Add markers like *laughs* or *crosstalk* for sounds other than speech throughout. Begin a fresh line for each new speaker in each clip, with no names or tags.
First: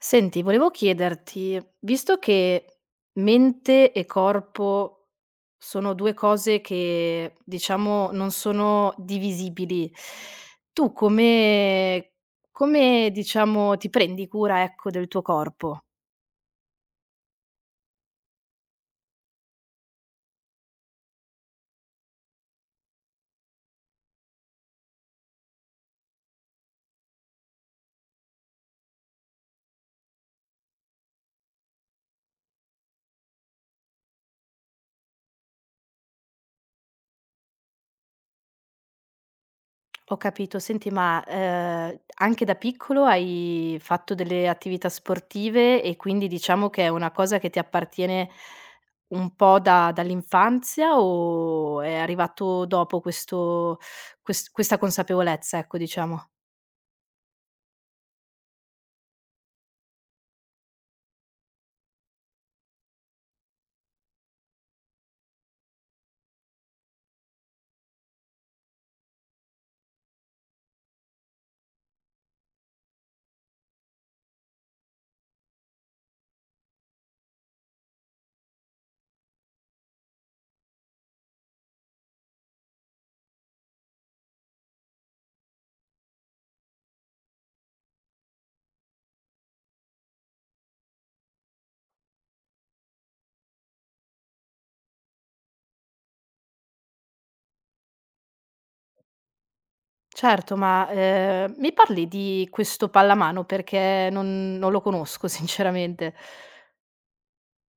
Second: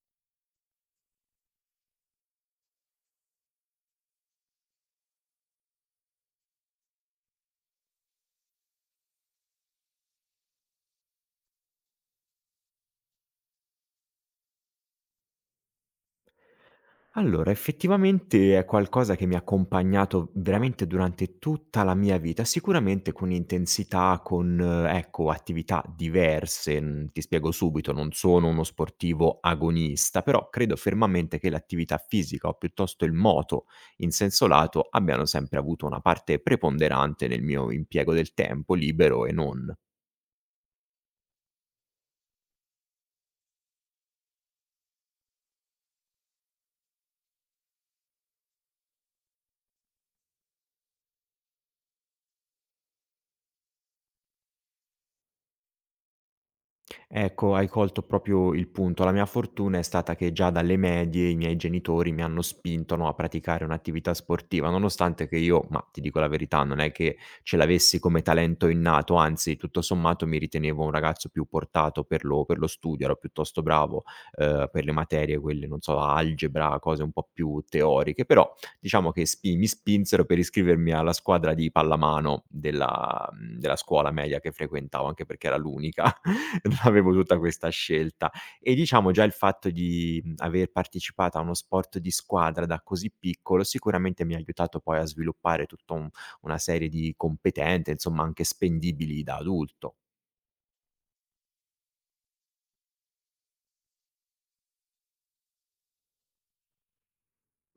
Senti, volevo chiederti, visto che mente e corpo sono 2 cose che, diciamo, non sono divisibili, tu come, diciamo, ti prendi cura, ecco, del tuo corpo?
Allora, effettivamente è qualcosa che mi ha accompagnato veramente durante tutta la mia vita, sicuramente con intensità, con, ecco, attività diverse. Mm, ti spiego subito, non sono uno sportivo agonista, però credo fermamente che l'attività fisica o piuttosto il moto in senso lato abbiano sempre avuto una parte preponderante nel mio impiego del tempo libero e non.
Ho capito. Senti, ma, anche da piccolo hai fatto delle attività sportive e quindi diciamo che è una cosa che ti appartiene un po' da dall'infanzia o è arrivato dopo questo ques questa consapevolezza, ecco, diciamo?
Ecco, hai colto proprio il punto. La mia fortuna è stata che già dalle medie i miei genitori mi hanno spinto, no, a praticare un'attività sportiva, nonostante che io, ma ti dico la verità, non è che ce l'avessi come talento innato, anzi, tutto sommato mi ritenevo un ragazzo più portato per lo studio, ero piuttosto bravo per le materie, quelle, non so, algebra, cose un po' più teoriche, però diciamo che mi spinsero per iscrivermi alla scuadra di pallamano della scuola media che frequentavo, anche perché era l'unica *laughs* non avevo tutta questa scelta. E diciamo già il fatto di, aver partecipato a uno sport di squadra da così piccolo, sicuramente mi ha aiutato poi a sviluppare tutto un una serie di competenze, insomma, anche spendibili da adulto.
Certo, ma, mi parli di questo pallamano perché non lo conosco *laughs* sinceramente.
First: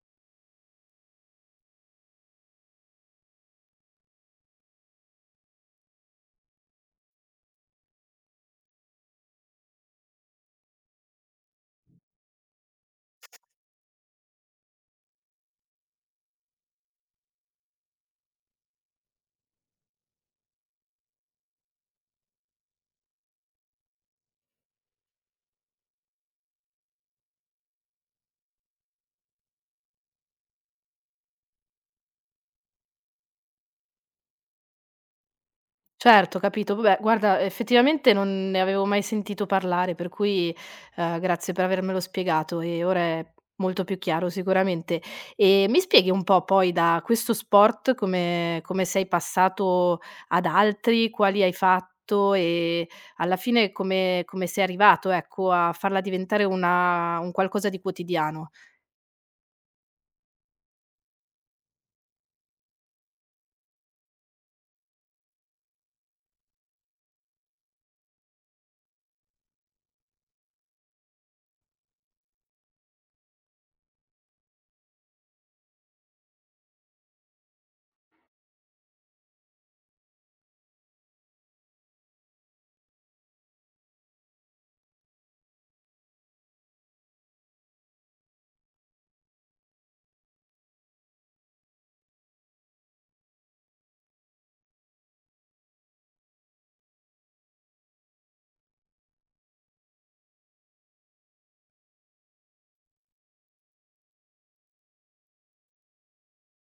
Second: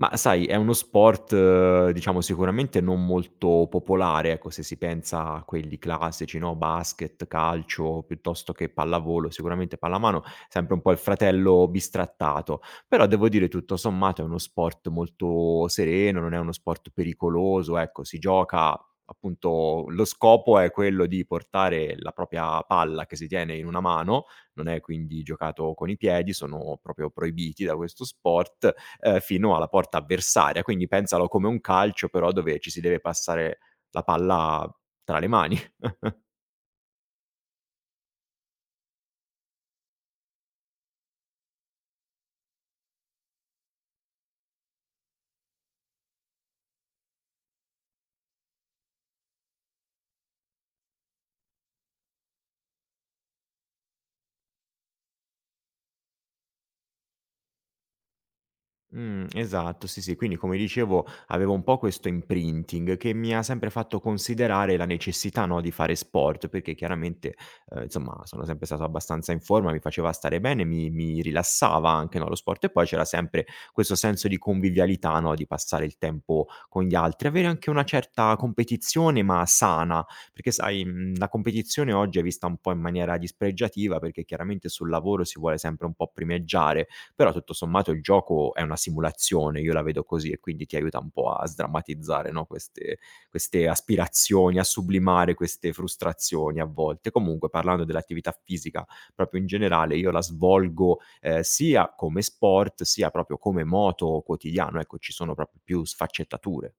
Ma sai, è uno sport, diciamo, sicuramente non molto popolare, ecco, se si pensa a quelli classici, no, basket, calcio, piuttosto che pallavolo, sicuramente pallamano, sempre un po' il fratello bistrattato. Però devo dire, tutto sommato, è uno sport molto sereno, non è uno sport pericoloso, ecco, si gioca appunto lo scopo è quello di portare la propria palla che si tiene in una mano, non è quindi giocato con i piedi, sono proprio proibiti da questo sport fino alla porta avversaria. Quindi pensalo come un calcio, però dove ci si deve passare la palla tra le mani.
Certo, capito. Vabbè, guarda, effettivamente non ne avevo mai sentito parlare, per cui, grazie per avermelo spiegato e ora è molto più chiaro sicuramente. E mi spieghi un po' poi da questo sport come sei passato ad altri, quali hai fatto e alla fine come sei arrivato, ecco, a farla diventare una un qualcosa di quotidiano?
Esatto, sì, sì. Quindi come dicevo avevo un po' questo imprinting che mi ha sempre fatto considerare la necessità, no, di fare sport, perché chiaramente, insomma sono sempre stato abbastanza in forma, mi faceva stare bene, mi rilassava anche, no, lo sport e poi c'era sempre questo senso di convivialità, no, di passare il tempo con gli altri, avere anche una certa competizione ma sana, perché sai, la competizione oggi è vista un po' in maniera dispregiativa, perché chiaramente sul lavoro si vuole sempre un po' primeggiare, però tutto sommato il gioco è una simulazione, io la vedo così e quindi ti aiuta un po' a sdrammatizzare, no, queste aspirazioni, a sublimare queste frustrazioni a volte. Comunque parlando dell'attività fisica proprio in generale, io la svolgo, sia come sport, sia proprio come moto quotidiano, ecco ci sono proprio più sfaccettature.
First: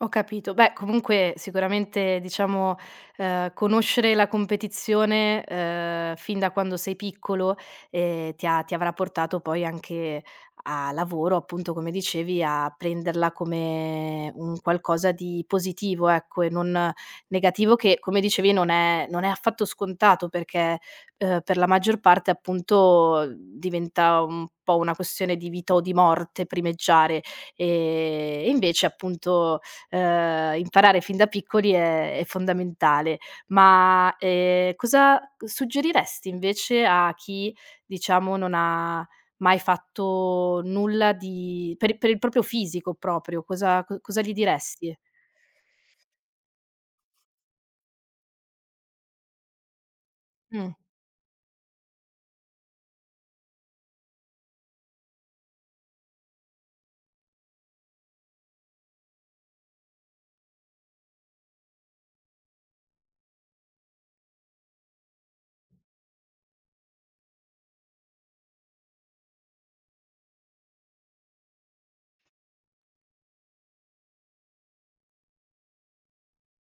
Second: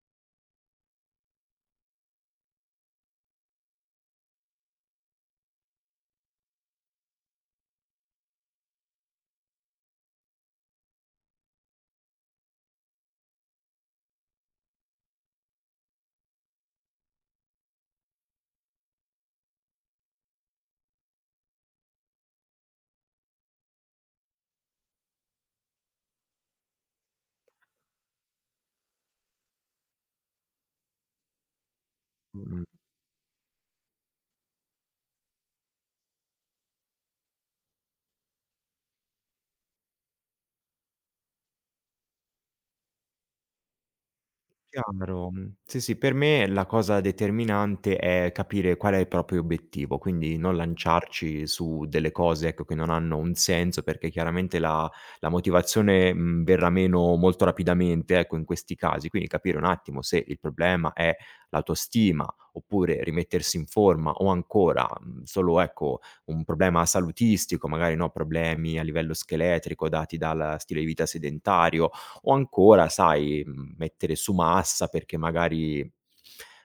Ho capito. Beh, comunque sicuramente diciamo, conoscere la competizione, fin da quando sei piccolo, ti avrà portato poi anche a lavoro, appunto, come dicevi, a prenderla come un qualcosa di positivo, ecco, e non negativo che, come dicevi, non è affatto scontato perché, per la maggior parte, appunto, diventa un po' una questione di vita o di morte primeggiare. Ehm, e invece, appunto, imparare fin da piccoli è fondamentale. Ma, cosa suggeriresti invece a chi, diciamo, non ha mai fatto nulla di per i per il proprio fisico proprio, cosa gli diresti?
Chiaro, mhmm, sì, sì, per me la cosa determinante è capire qual è il proprio obiettivo, quindi non
Mh,
lanciarci su delle cose, ecco, che non hanno un senso, perché chiaramente la motivazione, verrà meno molto rapidamente, ecco, in questi casi. Quindi capire un attimo se il problema è l'autostima, oppure rimettersi in forma o ancora, solo, ecco, un problema salutistico, magari, no, problemi a livello scheletrico dati dal stile di vita sedentario, o ancora, sai, mettere su massa perché magari,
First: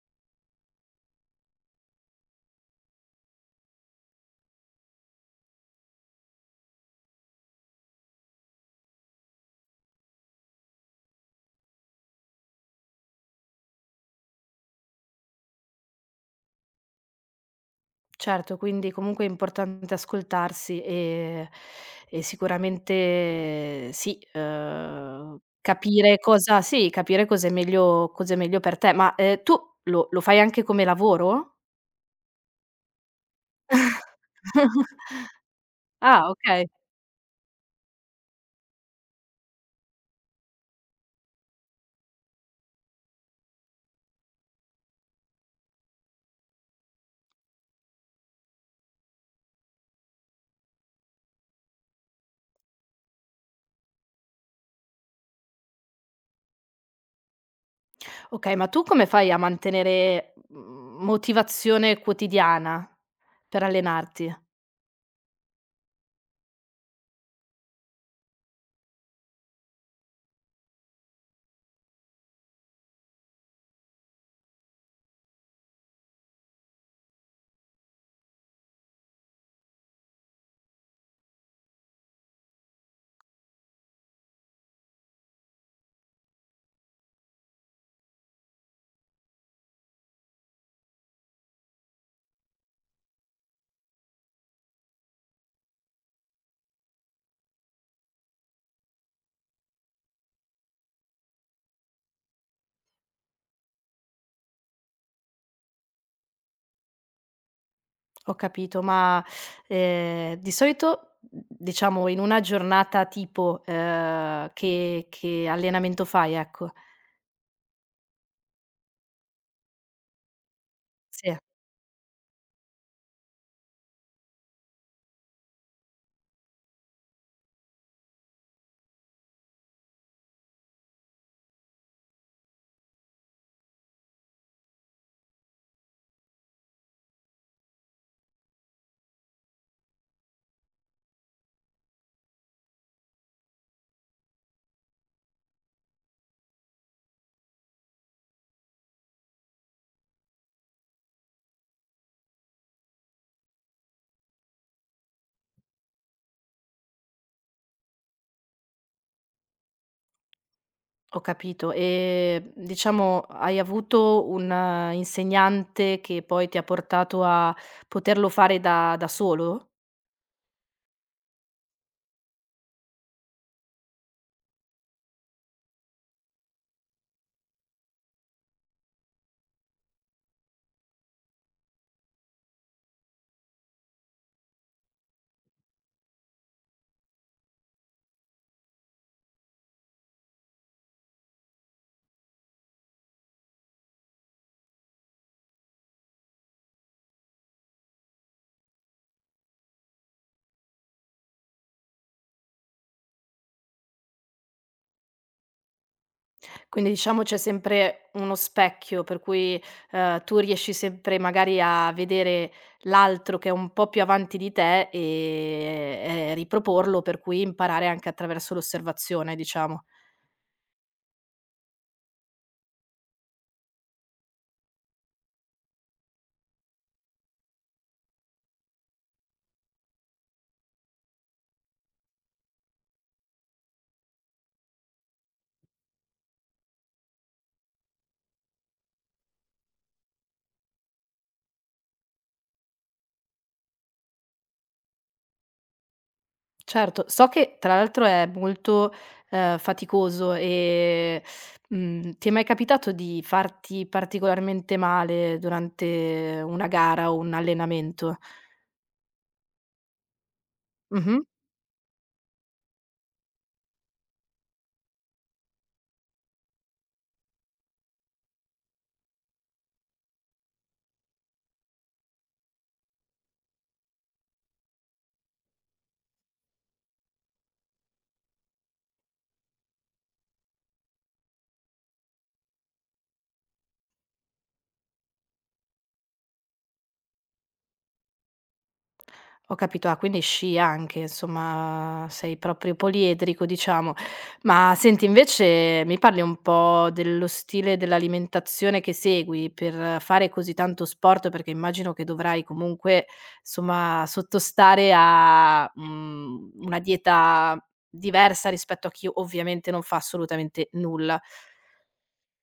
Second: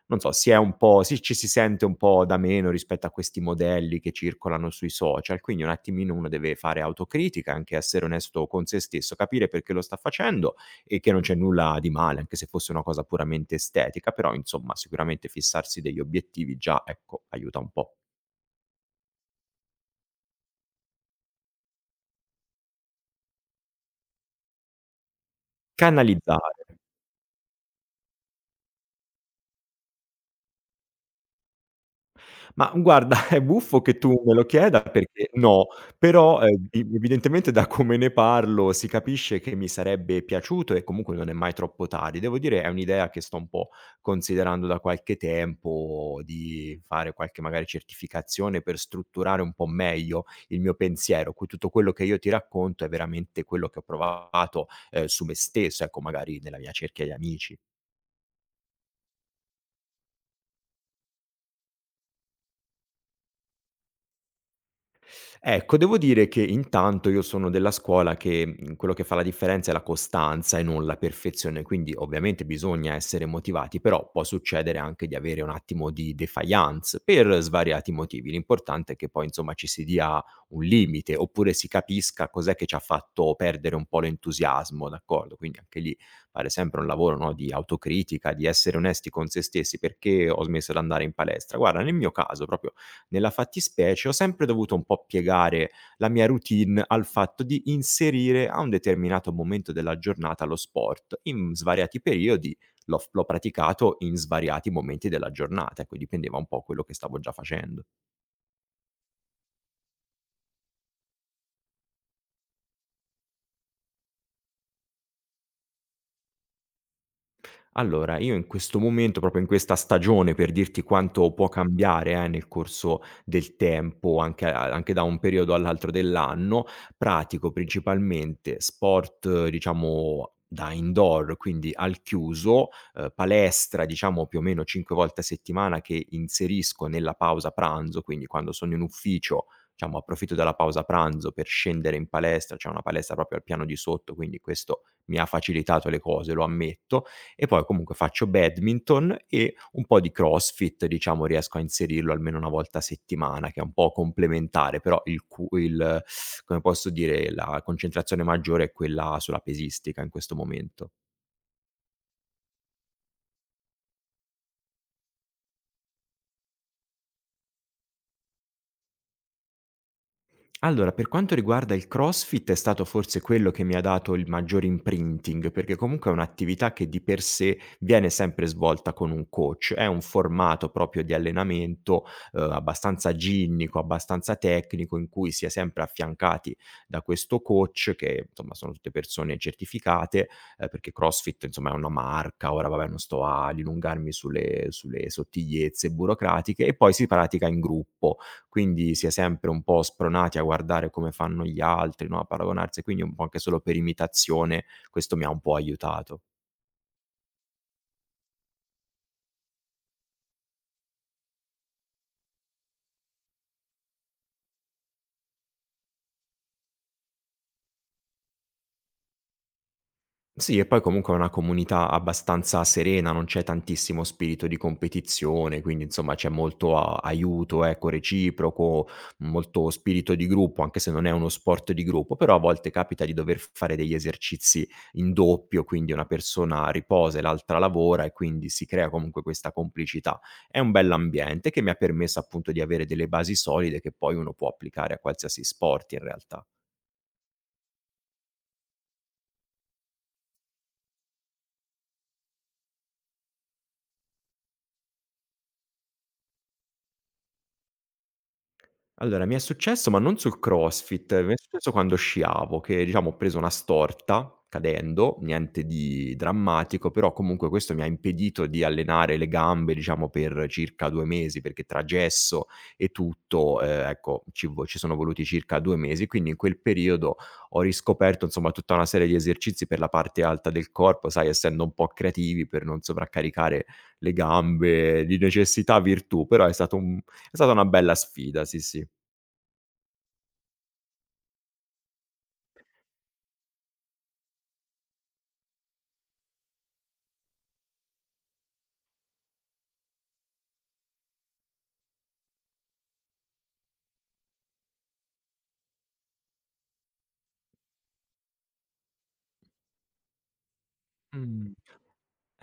non so, si ci si sente un po' da meno rispetto a questi modelli che circolano sui social, quindi un attimino uno deve fare autocritica, anche essere onesto con se stesso, capire perché lo sta facendo e che non c'è nulla di male, anche se fosse una cosa puramente estetica, però insomma sicuramente fissarsi degli obiettivi già, ecco, aiuta un po'.
certo, quindi comunque è importante ascoltarsi e sicuramente sì, capire cosa
Canalizzare.
sì, capire cos'è meglio per te. Ma, tu lo fai anche come lavoro?
Ma guarda, è buffo che tu me lo chieda perché
*laughs*
no,
Ah,
però,
okay.
i evidentemente da come ne parlo si capisce che mi sarebbe piaciuto e comunque non è mai troppo tardi. Devo dire è un'idea che sto un po' considerando da qualche tempo, di fare qualche magari certificazione per strutturare un po' meglio il mio pensiero. Qui tutto quello che io ti racconto è veramente quello che ho provato, su me stesso, ecco magari nella mia cerchia di amici.
Okay, ma tu come fai a mantenere, motivazione quotidiana per allenarti?
Ecco, devo dire che intanto io sono della scuola che, quello che fa la differenza è la costanza e non la perfezione, quindi ovviamente bisogna essere motivati, però può succedere anche di avere un attimo di défaillance per svariati motivi. L'importante è che poi insomma ci si dia un limite, oppure si capisca cos'è che ci ha fatto perdere un po' l'entusiasmo, d'accordo? Quindi anche lì fare sempre un lavoro, no, di autocritica, di essere onesti con se stessi: "Perché ho smesso d'andare in palestra?" Guarda, nel mio caso proprio nella fattispecie ho sempre dovuto un po' piegare la mia routine al fatto di inserire a un determinato momento della giornata lo sport. In svariati periodi l'ho praticato in svariati momenti della giornata, ecco dipendeva un po' quello che stavo già facendo.
Ho capito, ma, di solito, diciamo in una giornata tipo, che allenamento fai, ecco?
Allora, io in questo momento, proprio in questa stagione, per dirti
Sì,
quanto può cambiare, nel corso del tempo, anche a anche da un periodo all'altro dell'anno, pratico principalmente sport, diciamo, da indoor, quindi al chiuso, palestra, diciamo, più o meno 5 volte a settimana che inserisco nella pausa pranzo, quindi quando sono in ufficio, diciamo, approfitto della pausa pranzo per scendere in palestra, c'è una palestra proprio al piano di sotto, quindi questo mi ha facilitato le cose, lo ammetto, e poi comunque faccio badminton e un po' di CrossFit, diciamo riesco a inserirlo almeno una volta a settimana, che è un po' complementare, però il cu il come posso dire, la concentrazione maggiore è quella sulla pesistica in questo momento.
ho capito. E, diciamo hai avuto un insegnante che poi ti ha portato a poterlo fare da solo?
Allora, per quanto riguarda il CrossFit è stato forse quello che mi ha dato il maggior imprinting, perché comunque è un'attività che di per sé viene sempre svolta con un coach, è un formato proprio di allenamento, abbastanza ginnico, abbastanza tecnico, in cui si è sempre affiancati da questo coach che, insomma, sono tutte persone certificate, perché CrossFit, insomma, è una marca, ora vabbè non sto a dilungarmi sulle sottigliezze burocratiche, e poi si pratica in gruppo quindi si è sempre un po' spronati a guardare come fanno gli altri, no, a paragonarsi, quindi un po' anche solo per imitazione questo mi ha un po' aiutato.
Quindi diciamo c'è sempre uno specchio per cui, tu riesci sempre magari a vedere l'altro che è un po' più avanti di te, e riproporlo, per cui imparare anche attraverso l'osservazione, diciamo.
Sì, e poi comunque è una comunità abbastanza serena, non c'è tantissimo spirito di competizione, quindi insomma c'è molto aiuto, ecco, reciproco, molto spirito di gruppo, anche se non è uno sport di gruppo, però a volte capita di dover fare degli esercizi in doppio, quindi una persona riposa e l'altra lavora e quindi si crea comunque questa complicità. È un bell'ambiente che mi ha permesso appunto di avere delle basi solide che poi uno può applicare a qualsiasi sport in realtà.
Certo, so che tra l'altro è molto, faticoso e, ti è mai capitato di farti particolarmente male durante una gara o un allenamento?
Allora, mi è successo, ma non sul
Mh-mh.
CrossFit, mi è successo quando sciavo che, diciamo, ho preso una storta cadendo, niente di drammatico, però comunque questo mi ha impedito di allenare le gambe, diciamo, per circa 2 mesi, perché tra gesso e tutto, ecco, ci sono voluti circa 2 mesi. Quindi in quel periodo ho riscoperto, insomma, tutta una serie di esercizi per la parte alta del corpo, sai, essendo un po' creativi per non sovraccaricare le gambe, di necessità virtù, però è stato un è stata una bella sfida, sì, sì.
Ho capito, ah quindi sci anche, insomma sei proprio poliedrico diciamo. Ma senti invece mi parli un po' dello stile dell'alimentazione che segui per fare così tanto sport, perché immagino che dovrai comunque insomma sottostare a, una dieta diversa rispetto a chi ovviamente non fa assolutamente nulla.
Mh.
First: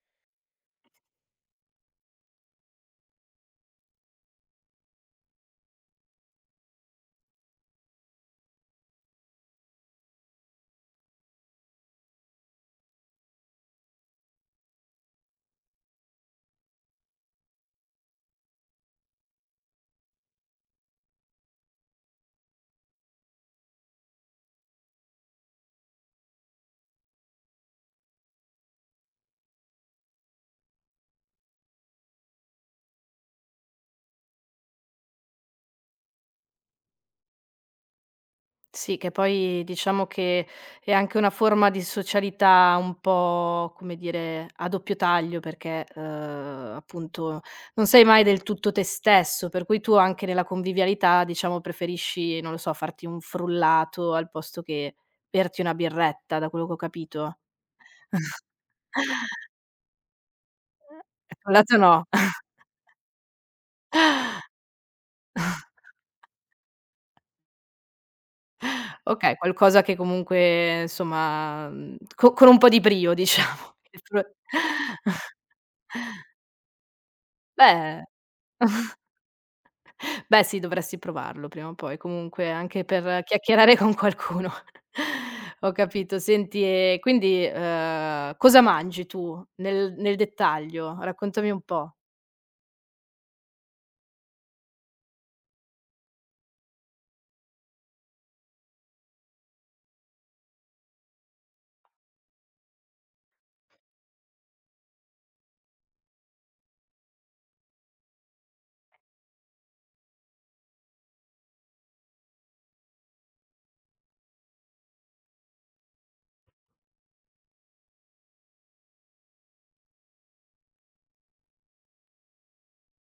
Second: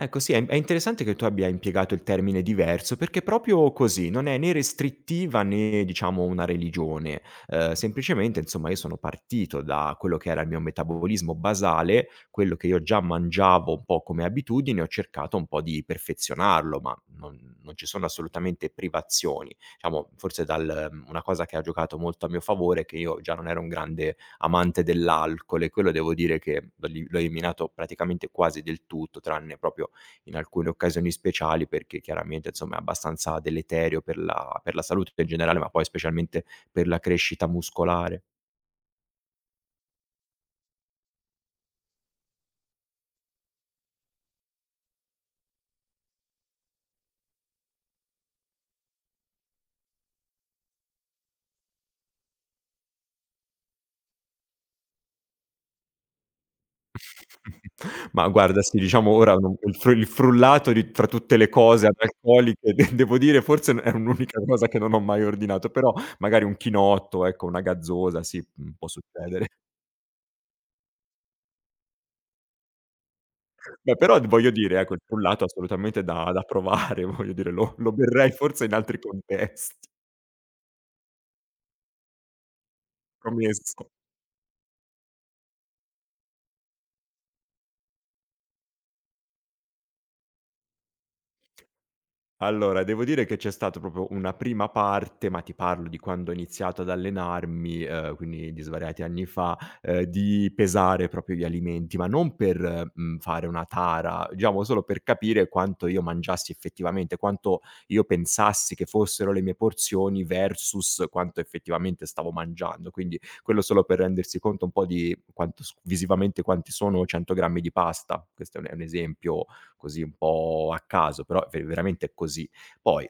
Ecco sì, è interessante che tu abbia impiegato il termine "diverso" perché proprio così, non è né restrittiva né diciamo una religione. Semplicemente insomma io sono partito da quello che era il mio metabolismo basale, quello che io già mangiavo un po' come abitudine, ho cercato un po' di perfezionarlo, ma non ci sono assolutamente privazioni. Diciamo forse dal mhmm, una cosa che ha giocato molto a mio favore è che io già non ero un grande amante dell'alcol e quello devo dire che l'ho eliminato praticamente quasi del tutto, tranne proprio in alcune occasioni speciali perché chiaramente, insomma, è abbastanza deleterio per la salute in generale, ma poi specialmente per la crescita muscolare.
Sì, che poi diciamo che è anche una forma di socialità un po', come dire, a doppio taglio perché, appunto non sei mai del tutto te stesso, per cui tu anche nella convivialità, diciamo, preferisci, non lo so, farti un frullato al posto che berti una birretta, da quello che ho
*laughs*
capito.
Ma guarda, sì, diciamo ora non il frullato di tra tutte le
Frullato
cose
no, *laughs*
analcoliche de devo dire forse è un'unica cosa che non ho mai ordinato, però magari un chinotto, ecco, una gazzosa, sì, mhmm, può
okay,
succedere.
qualcosa che comunque insomma, co con un po' di brio diciamo.
*laughs*
*laughs*
Beh,
Il
però
fru
voglio dire, ecco, il
*laughs*
frullato assolutamente da provare, *laughs* voglio dire, lo
beh
berrei forse in altri contesti,
Beh sì, dovresti provarlo prima o poi, comunque anche per chiacchierare
promesso.
con qualcuno. *laughs* Ho capito. Senti, e quindi, cosa mangi tu nel dettaglio? Raccontami un po'.
Allora, devo dire che c'è stato proprio una prima parte, ma ti parlo di quando ho iniziato ad allenarmi, quindi di svariati anni fa, di pesare proprio gli alimenti, ma non per, fare una tara, diciamo solo per capire quanto io mangiassi effettivamente, quanto io pensassi che fossero le mie porzioni versus quanto effettivamente stavo mangiando. Quindi quello solo per rendersi conto un po' di quanto s visivamente quanti sono 100 grammi di pasta. Questo è un esempio così un po' a caso, però ve veramente è così. Poi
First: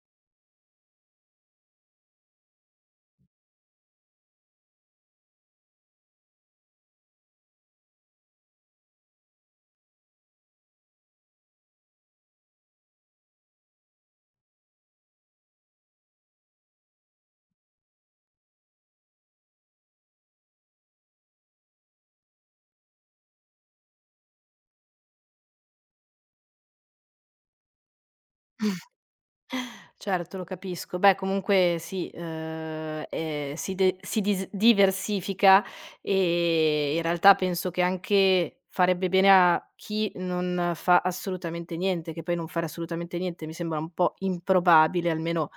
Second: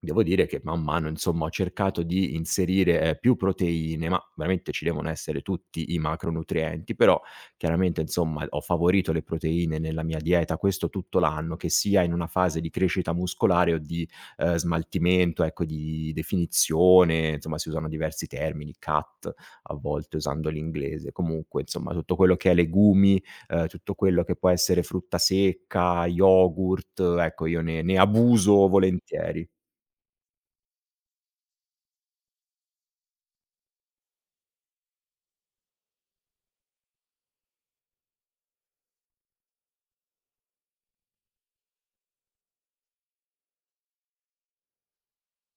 devo dire che man mano, insomma, ho cercato di inserire, più proteine, ma veramente ci devono essere tutti i macronutrienti, però chiaramente, insomma, ho favorito le proteine nella mia dieta, questo tutto l'anno, che sia in una fase di crescita muscolare o di, smaltimento, ecco, di definizione, insomma si usano diversi termini, cut a volte usando l'inglese. Comunque, insomma, tutto quello che è legumi, tutto quello che può essere frutta secca, yogurt, ecco io ne abuso volentieri.
Certo, lo capisco. Beh, comunque sì, si de si dis diversifica, e in realtà penso che anche farebbe bene a chi non fa assolutamente niente, che poi non fare assolutamente niente mi sembra un po' improbabile, almeno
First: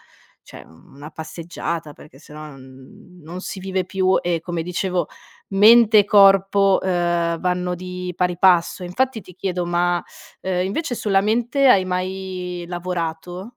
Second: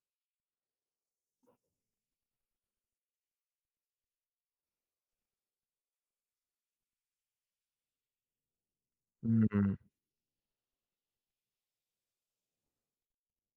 cioè una passeggiata, perché se no non si vive più e come dicevo mente e corpo, vanno di pari passo. Infatti ti chiedo,
Mh.
ma, invece sulla mente hai mai lavorato?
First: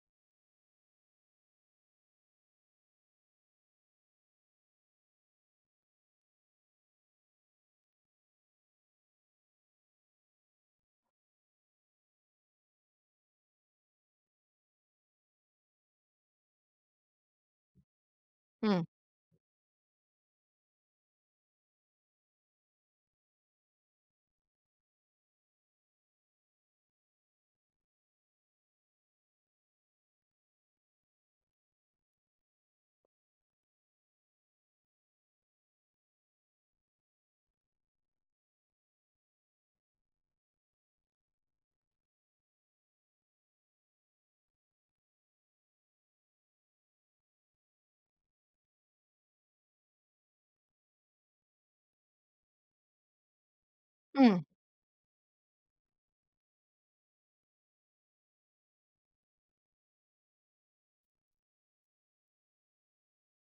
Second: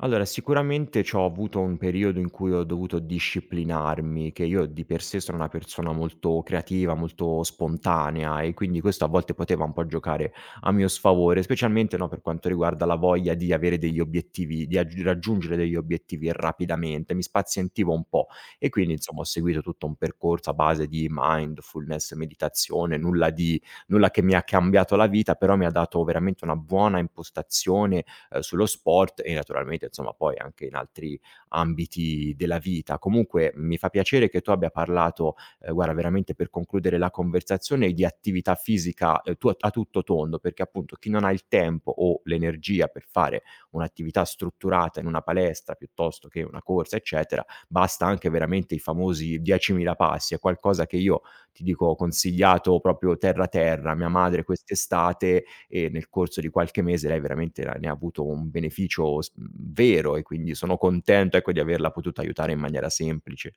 Allora, sicuramente c'ho avuto un periodo in cui ho dovuto disciplinarmi, che io di per sé sono una persona molto creativa, molto spontanea e quindi questo a volte poteva un po' giocare a mio sfavore, specialmente, no, per quanto riguarda la voglia di avere degli obiettivi, di agg raggiungere degli obiettivi rapidamente, mi spazientivo un po' e
Mh.
quindi insomma ho seguito tutto un percorso a base di mindfulness, meditazione, nulla che mi ha cambiato la vita, però mi ha dato veramente una buona impostazione sullo sport e naturalmente insomma poi anche in altri ambiti della vita. Comunque mi fa piacere che tu abbia parlato, guarda veramente per concludere la conversazione, di attività fisica a tutto tondo, perché appunto chi non ha il tempo o l'energia per fare un'attività strutturata in una palestra piuttosto che una corsa, eccetera, basta anche veramente i famosi 10.000 passi, è qualcosa che io ti dico ho consigliato proprio terra terra, a mia
Mh.
madre quest'estate e nel corso di qualche mese lei veramente la ne ha avuto un beneficio s mhmm, vero e quindi sono contento, ecco, di averla potuta aiutare in maniera semplice.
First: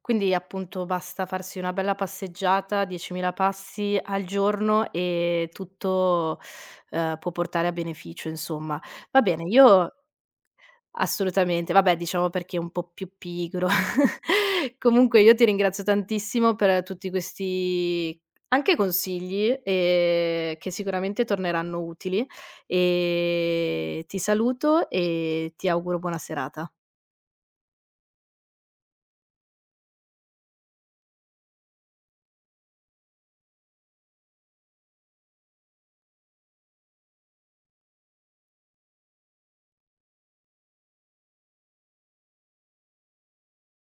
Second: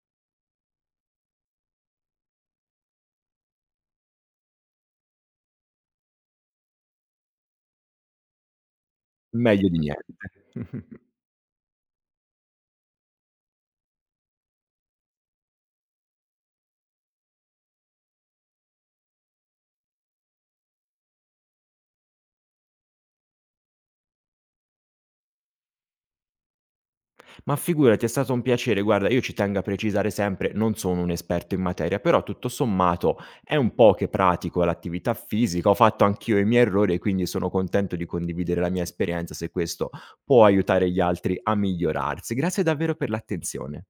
Quindi appunto basta farsi una bella passeggiata, 10.000 passi al giorno e tutto, può portare a beneficio insomma. Va bene,
Meglio di
io
niente. *laughs*
assolutamente, vabbè diciamo perché è un po' più pigro. *laughs* Comunque io ti ringrazio tantissimo per tutti questi anche consigli, che sicuramente torneranno utili e ti saluto e ti auguro buona serata.
Ma figurati, è stato un piacere. Guarda, io ci tengo a precisare sempre, non sono un esperto in materia, però tutto sommato è un po' che pratico l'attività fisica, ho fatto anch'io i miei errori e quindi sono contento di condividere la mia esperienza se questo può aiutare gli altri a migliorarsi. Grazie davvero per l'attenzione.